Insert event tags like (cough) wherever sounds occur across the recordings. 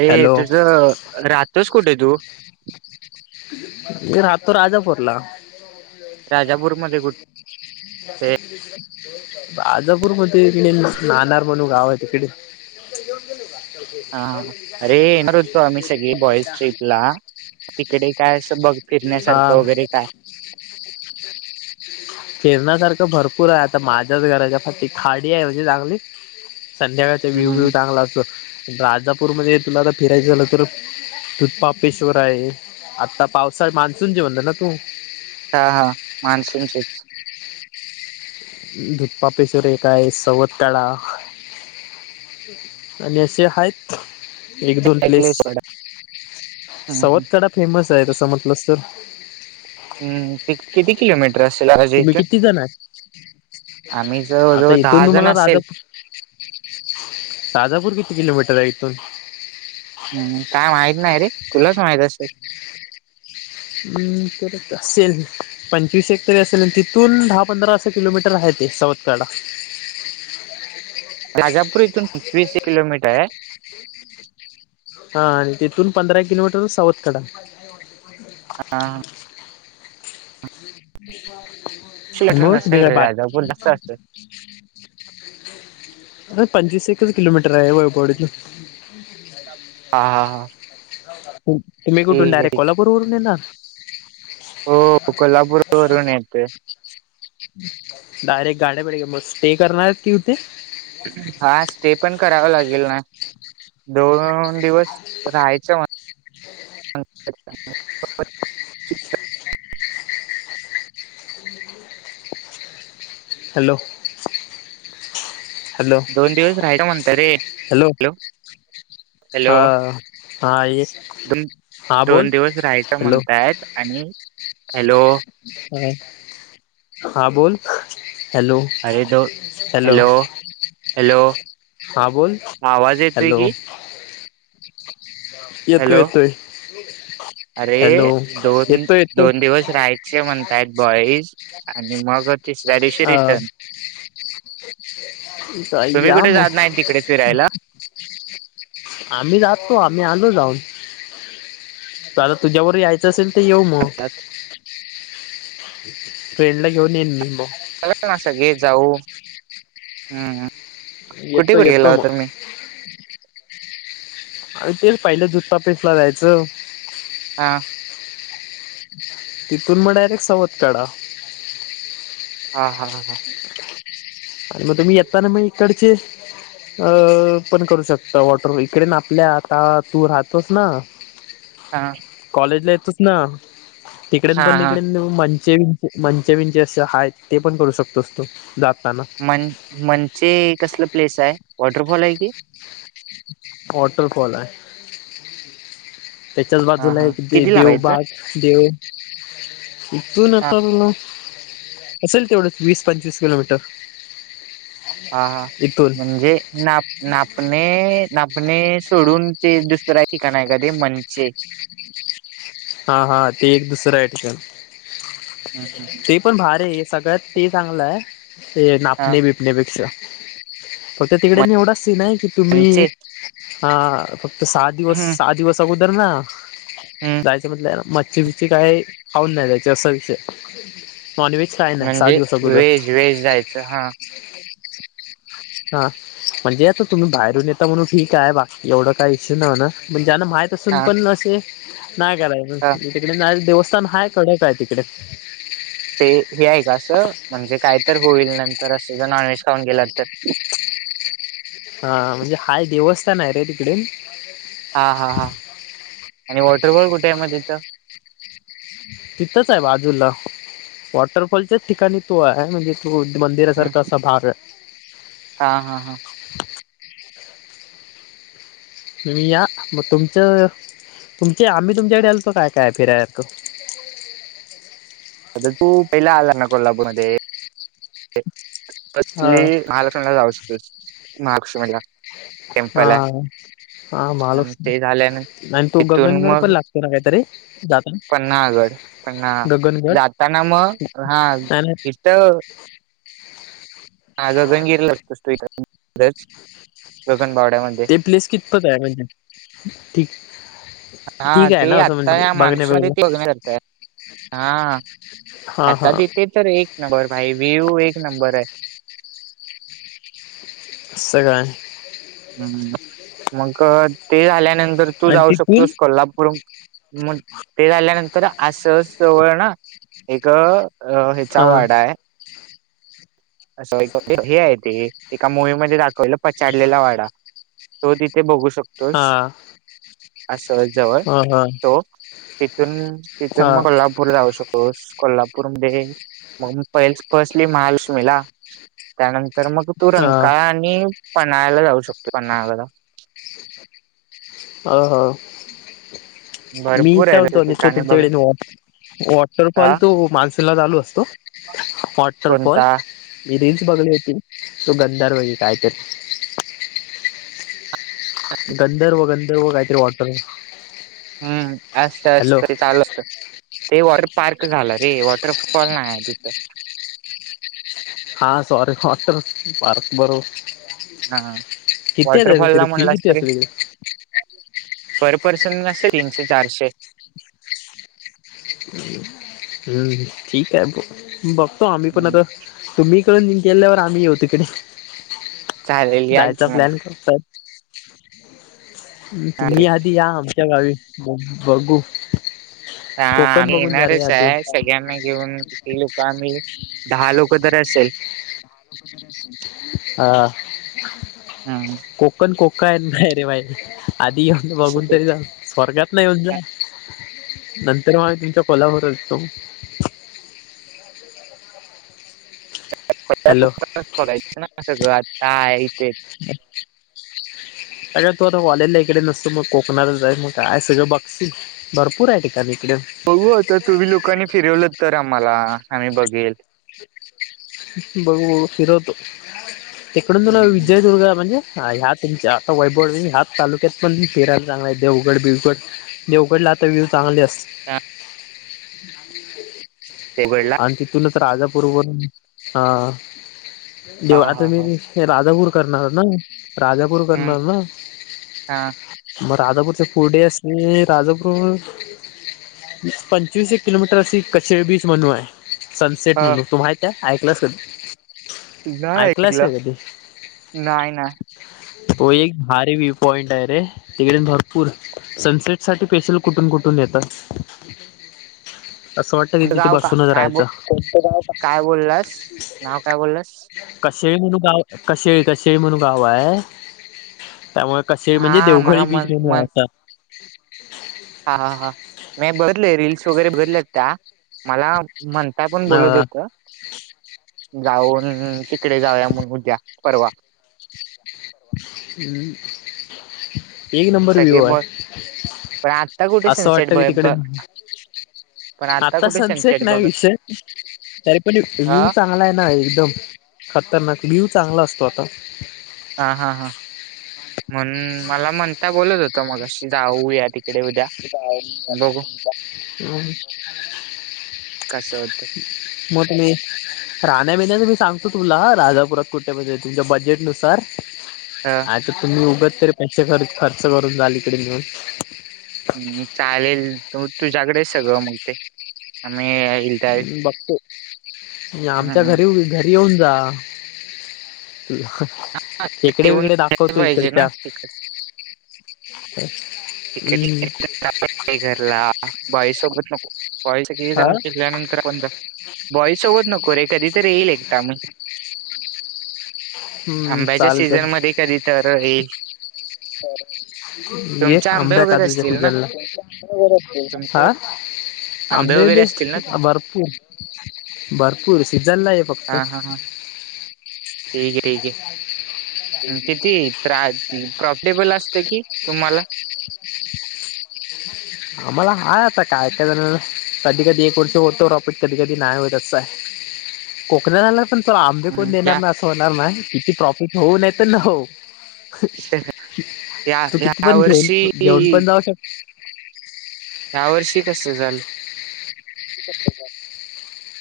अरे हॅलो तुझं राहतच कुठे तु. राहतो राजापुरला. राजापुरमध्ये कुठं? राजापूर मध्ये इकडे नाणार म्हणून गाव आहे तिकडे. येऊन गेले का? हा अरे येणार होतो आम्ही सगळे बॉइज ट्रीपला तिकडे काय असं बघ हा फिरण्यासारखं वगैरे काय. फिरण्यासारखं भरपूर आहे आता माझ्याच घराच्या खाडी आहे म्हणजी चांगली. संध्याकाळचा व्यूव व्यूव हम्म चांगला असतो राजापूरमध्ये तुला तर फिरायचं झालं तर. तूधपापेश्वर आहे आता पावसाळ मान्सून जेवण ना तू. (unintelligible) हा हा मान्सून चीच. (inaudible) दुधपापेश्वर काय सवथाळा. आणि असे आहेत एक दोन प्लेस ऐकलेसड सवत कडा फेमस आहे तसं म्हटलं तर. हम् किती किलोमीटर? ज तुम्ही इथून किती जण आहे आम्ही जवळ जवळ दहा जण असेल. ताजापूर किती किलोमीटर आहे इथून. हम् काय माहित नाही रे तुलाच माहित असेल. हम् करत असेल. पंचवीस एक तरी असेल आणि तिथून दहा पंधरा असं किलोमीटर आहे ते साऊतकाडा. राजापूर इथून पंचवीस किलोमीटर आहे. (inaudible) हा आणि तिथून पंधरा किलोमीटर सावत कडा. हो. (inaudible) आता किलोमीटर बत नसेल बघळ रे बा. (inaudible) राजापूर जास्त असेल अरे पंचवीस एकच किलोमीटर आहे वपवडीत. हा. हा. हा. तुम्ही कुठून ठीक आहे डायरेक्ट ठीक आहे. कोल्हापूर वरून येणार? हो. कोल्हापूर वरून येतोय. डायरेक्ट गाड्याबिड्या घेऊन मग स्टे करणारयेत का इथे? हां. स्टे पण करावा लागेल ना? दोन दिवस राहायच म्ह- हॅलो. हॅलो दोन दिवस राहायच म्हणताय रे. हॅलो. हॅलो. हा हा ये हा बोल दोन दिवस राहायच हॅलो म्हणतायत. आणि, हॅलो. हा. हा. बोल. हॅलो अरे तो, हॅलो. हॅलो. हा बोल आवाज येतोय हॅलो की? येतोय. हॅलो येतोय. अरे, हॅलो दोन- येतोय दोन दिवस राहायचे म्हणतायत बॉईज. आणि मग तिसऱ्या दिवशी रिटर्न. हं. चा तुम्ही या कुठे मग. जात नाही तिकडे फिरायला आम्ही राहतो. आम्ही आलो जाऊन. आता तुझ्याबरोबर यायचं असेल- तर येऊ मग. फ्रेंडला घेऊन येईन मी मग. ला ना सगळे जाऊ. हम्म. कुठे येतो कुठे गेला येतो होता मग तुम्ही? अर तेच पाहिलं जुत्ता पेसला जायचं. हां. तिथून मग डायरेक्ट सवत काढा. हा. हा. हा. आणि मग तुम्ही येताना मग इकडचे- अ -पण करू शकता वॉटर इकडे आपल्या आता तू राहतोस ना? हा. कॉलेजला येतोस ना? तिकडेन हा पण हा इिकडे म- (unintelligible) असे आहेत ते पण करू शकतोस तू जाताना. मनचे कसल प्लेस आहे? वॉटरफॉल आहे की? वॉटर फॉलाय. त्याच्याच हा बाजूला हा एक दे किती लांब आहे इथून देवबाग. देव इत हा (unintelligible) असेल तेवढं वीस पंचवीस किलोमीटर. हा. हा. इथून म्हणजे मॅप - नापणे नापणे सोडून ते दुसर ठिकाण आहे का ते? मंचे. हा हा. ते एक दुसरं आहे ठिकाण. हम. हम. ते पण भारी ए. सगळ्यात ते चांगलं आहे. ते हा नापणे बि- -पण्यापेक्षा. फक्त तिकडे एवढाच सीन आहे की तुम्ही मनचे आ - फक्त सहा दिवस, हम्म सहा दिवस अगोदर ना? हम्म जायचं म्हटलं मच्छी बिच्छी काही खाऊन नाही जायच असा विषय. नॉनव्हेज खाय- म्हणजे व्हेज व्हेज जायचं. हां. हां. म्हणजे आता तुम्ही बाहेरून येता म्हणून ठीक आहे बा. एवढं काय इश्यू नाही होणार. पण ज्यांना माहित- असून हा पण असे. नाही कराय हा तिकडे देवस्थान हाय कडक हाय तिकडे. ते हे आहे का असं? म्हणजे काय तर होईल नंतर असं. जर नॉनव्हेज खाऊन गेलात तर. (inaudible) हा, म्हणजे हाय देवस्थान आहे रे तिकडे. हा, हा, हा आणि वॉटरबॉल कुठ आहे म तिथं? तिथंच आहे बाजूला, वॉटरफॉलच्याच ठिकाणी तो आहे म्हणजे मंदिरा हम्म. सारख असं भाग. हा, हा, हा. तुम्ही या, म तुमचं तुमचे आम्ही तुमच्याकडे आलतो काय- काय फिराय सारखं. (inaudible) आता तू पहिला आला ना कोल्हापूरमध्ये. (inaudible) हा कसली, महालक्ष्मीला जाऊ शकतोस महालक्ष्मीला. टेम्पल आहे हा. हा आणि महालक्ष्मी, ते झाल्यानंतर आणि तो तिथून गगनगड पण मग लागतो ना काहीतरी जा पन्हाळगड पन्हा गगगनगड जाताना मग हा नाही, नाही. (inaudible) आ, गगनगिरी लागतो इथं. इथंच गगनबावड्यामध्ये ते प्लेस कितपत हाय म्हणजे, ठीक. हा ठीक हाय ते ना असं आता म्हणजे, या माणसामध्ये बघणं-बिघणं. ते बघण्या करताय त्यात तिथे तर एक नंबर भाई, व्हियु एक नंबर हाय. सगळ हाय. हम्म, मग ते झाल्यानंतर तू आणि जाऊ तिथून शकतोस कोल्हापूर मग ते झाल्यानंतर अस जवळ ना, एक अ, ह्याचा हां, वाडा हाय. असं एक हे आहे ते, एका मूवी मध्ये दाखवलेलं पछाडलेला वाडा. तो तिथे बघू शकतोस. हां. असं जवळ, हां, हां. तो तिथून, तिथून मग हां, कोल्हा लपूर जाऊ शकतोस, कोल्हापूर मध्ये मग पहिले फस्टली महालक्ष्मीला. त्यानंतर मग तू हां. रंकाळ आणि पन्हाळ्याला जाऊ शकतो पन्हाळ्याला. अ, ह मी भरपूर काय आहे म्हणतो आणि तो ठिकाणी बघ तुमच्याकडे वॉ वॉटरफॉल हा तो मानसूनला चालू असतो, वॉटरपॉल कोणता मी रील्स बघली होती, तो गंधार वैगेरे कायतर. गंधर्व, गंधर्व काहीतरी वाटर हम्म, असत -असत तरी चालत. ते वॉटर पार्क झालं रे, वॉटरफॉल नाही आहे तिथं. (inaudible) हा, सॉरी वॉटर पार्क बरोबर. हा किती आहे वॉटरफॉल तरी, ला फी म्हणलास किती तरी असल इकडं? पर पर्सन असल तीनशे, चारशे. हम्म ठीक हाय, बघतो आम्ही पण हम्म आता तुम्हीइ इकडून निं गेल्यावर आम्ही येऊ तिकडे. चालेल या जायचा की मग प्लॅन करतात. तुम्ही चालेल. आधी या आमच्या गावी, बघू. हा, कोकण आम्ही बघून जा रे येणारच आधी हाय, सगळ्यांना घेऊन किती लोक आम्ही, दहा लोक तर असेल. (unintelligible) हा हा कोकण कोकण नाही रे भाई आधी येऊन बघून तर हम्म जा स्वर्गात नाही जा नंतर मग तुमच्या कोलावरचतो हॅलो (unintelligible) आता आहे इथे अग तू आता वॉलेला इकडे नसतो मग कोकणातच जा आहे मग काय सगळं बघस भरपूर आहे ठिकान इकडं बघू आता तुम्ही लोकांनी फिरवल तर आम्हाला आम्ही बघेल बघू फिरवतो इकडून तुला हम्म विजयदुर्ग म्हणजे हा ह्या तुमच्या आता वैभववाडी ह्या तालुक्यात पण फिरायला चांगला आहे देवगड बिवगड देवगडला आता विव्ह चांगले असत हा आ ते उघडला आणि तिथूनच राजापूरवरून हा हा देव आता हा मी हा हे राजापूर करणार ना राजापूर हम्म करणार ना हा मग राजापूरचे पुढ असणे राजापूर विस पंचवीस एक किलो मीटर असी (inaudible) बीच म्हणून हाय सनसेट ह म्हणून तुम्हा माहीती हाय ऐकलंस कधी नाही ऐकलास ऐकलं काय कधी नाही ना तो एक भारी व्हिव पॉइंट आहे रे तिकडून भरपूर सनसेट साठी पेशल कुठून कुठून येत असं वाटत कि कोणतं तिथे गाव बस का काय ब राहायचं काय बोललास नाव काय बोललास (inaudible) कशेळी म्हणून गाव कशेळी कशेळी म्हणून गाव हाय त्यामुळ कसेळी म्हणजे हा देवघळी मला बीच मन (inaudible) मन आता हा हा मी बघितलय रीलल्स वगैरे बघितल्यात त्या मला म्हणता पण बोलत आता होत (unintelligible) जाऊन तिकडे जाऊया म्हणून उद्या परवा हम् एक नंबर सगळे व्हिव हाय ब पण आता कुठे असं सनसेट वाटत ब की ब तिकडे पण आता कुठे सनसेट नाही बघ विषय तरी पण हा व्ह्यू चांगला आहे ना एकदम खतरनाक व्ह्यू चांगला असतो आता हा हा हां म्हनून मला म्हणता बोलत होत मगाशी जाऊ या तिक (inaudible) हम कशे होते मोठ मी राहण्या बिन्याच मी सांगतो तुला राजापुरात कुठे म्हणजे तुमच्या बजेट नुसार ह आता तुम्ही उगच तरी पैसे खर्च खर्च करून जाल इकडे मिळून हम् चालेल तर म तुझ्याकडे सगळं मग ते आणि बघतो आमच्या हम्म घरी उभ घरी येऊन जा अं हं इकडे येऊन विकडे दाखवतो पाहिजे ना इकडच्या तिकडे तिकडे हम्म इकडे घरला बाईसोबत नको. बॉईस किती हा जाऊन शिकल्यानंतर आपण जा बॉईस सोबत नको रे कधी तरी येईल एकटा मी. हम्म, आंब्याच्या सीझन चालंत. मध्ये कधी तर हे होर ये तुमचे आंबे आंब्या वगैरे काजूच्या असतील ना सिझनला, हा तुमच्या आंबे वगैरे दे असतील ना तुमचे भरपूर-भरपूर सिझनला ये हा हा हा, ठीक ये ठीक ये. हं, किती (unintelligible) प्रॉफिटेबल असते कि तुम्हाला? आम्हाला हा आता काय काय कधी कधी एक वर्ष होतं, प्रॉफिट कधी, कधी नाही हो असं. कोकणाला पण तला आंबे कोण हम्म. देणार या ना असं होणार ना किती प्रॉफिट होऊ नय तर न हो हं, या तू किती ह्या पण घेऊन, वर्षी घेऊन पण जाऊ शक ह्या वर्षी कसं झालं? (inaudible)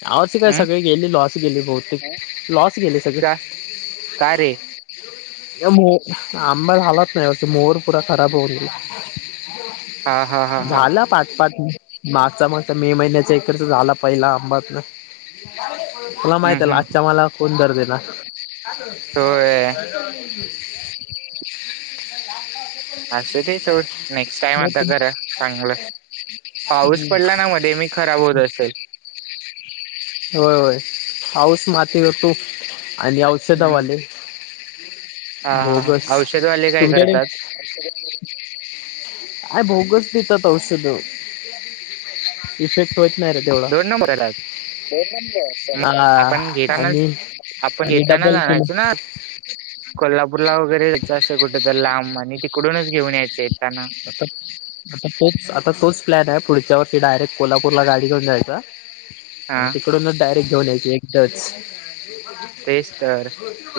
आवच काय हम् सगळे गेले लॉस गेले बहुतेक, लॉस गेले सगळे. का का रे? (unintelligible) अंबा झाला तर तो मोड पुरा खराब होऊन गेला. हा हा हा हा झाला पाच पाच मागचा, मागचा मे महिन्याचा इकडचा झाला पहिला आंबात ना. तुला हम्म माहितेल हम्म आजच्या मालाला कोण दर देणार. होय (inaudible) असु दे सोड नेक्स्ट टाइम आता देणार करा चांगलं. पाऊस पडला ना मध्ये मी खराब होत असेल. होय, होय पाऊस माती (inaudible) आणि आऊ षधा हम्म. वाले हा हा बोगस, हा औषधवाले काय तुमच्याकडे? करतात आय भोगच पीतात औषध. इफेक्ट व्हय दोन नंबर (inaudible) मग हा आपण घेताना, आणि आपण आणि घेतानाच डबल आणायचं किंमत ना. कोल्हापूरला वगैरेच असं कुठे तर लांब आणि तिकडूनच घेऊन यायचे येताना. आता? आता तोच, आता तोच प्लॅन आहे पुढच्या वर्षी डायरेक्ट कोल्हापूरला गाडी घेऊन जायचा. आणि हा तिकडूनच डायरेक्ट घेऊन यायचं एकटच. तेच तर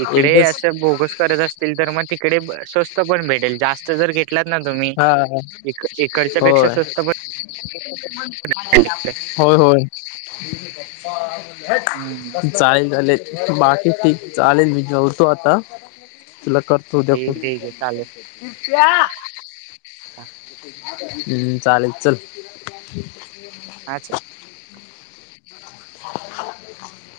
इकडे असं बोगस करत असतील तर मग तिकडे स्वस्त पण भेटेल जास् त घेतलात ना तुम्ही, हा इकडच्या पेक्षा होय स्वस्त प (inaudible) होय, होय हम्म जाईल झाले. बाकी ठीक चालेल मी जेवतो आता, तुला कर ठीक ठीक आहे चालेल (unintelligible) हा हम्म, चालेल चल. आचा (inaudible)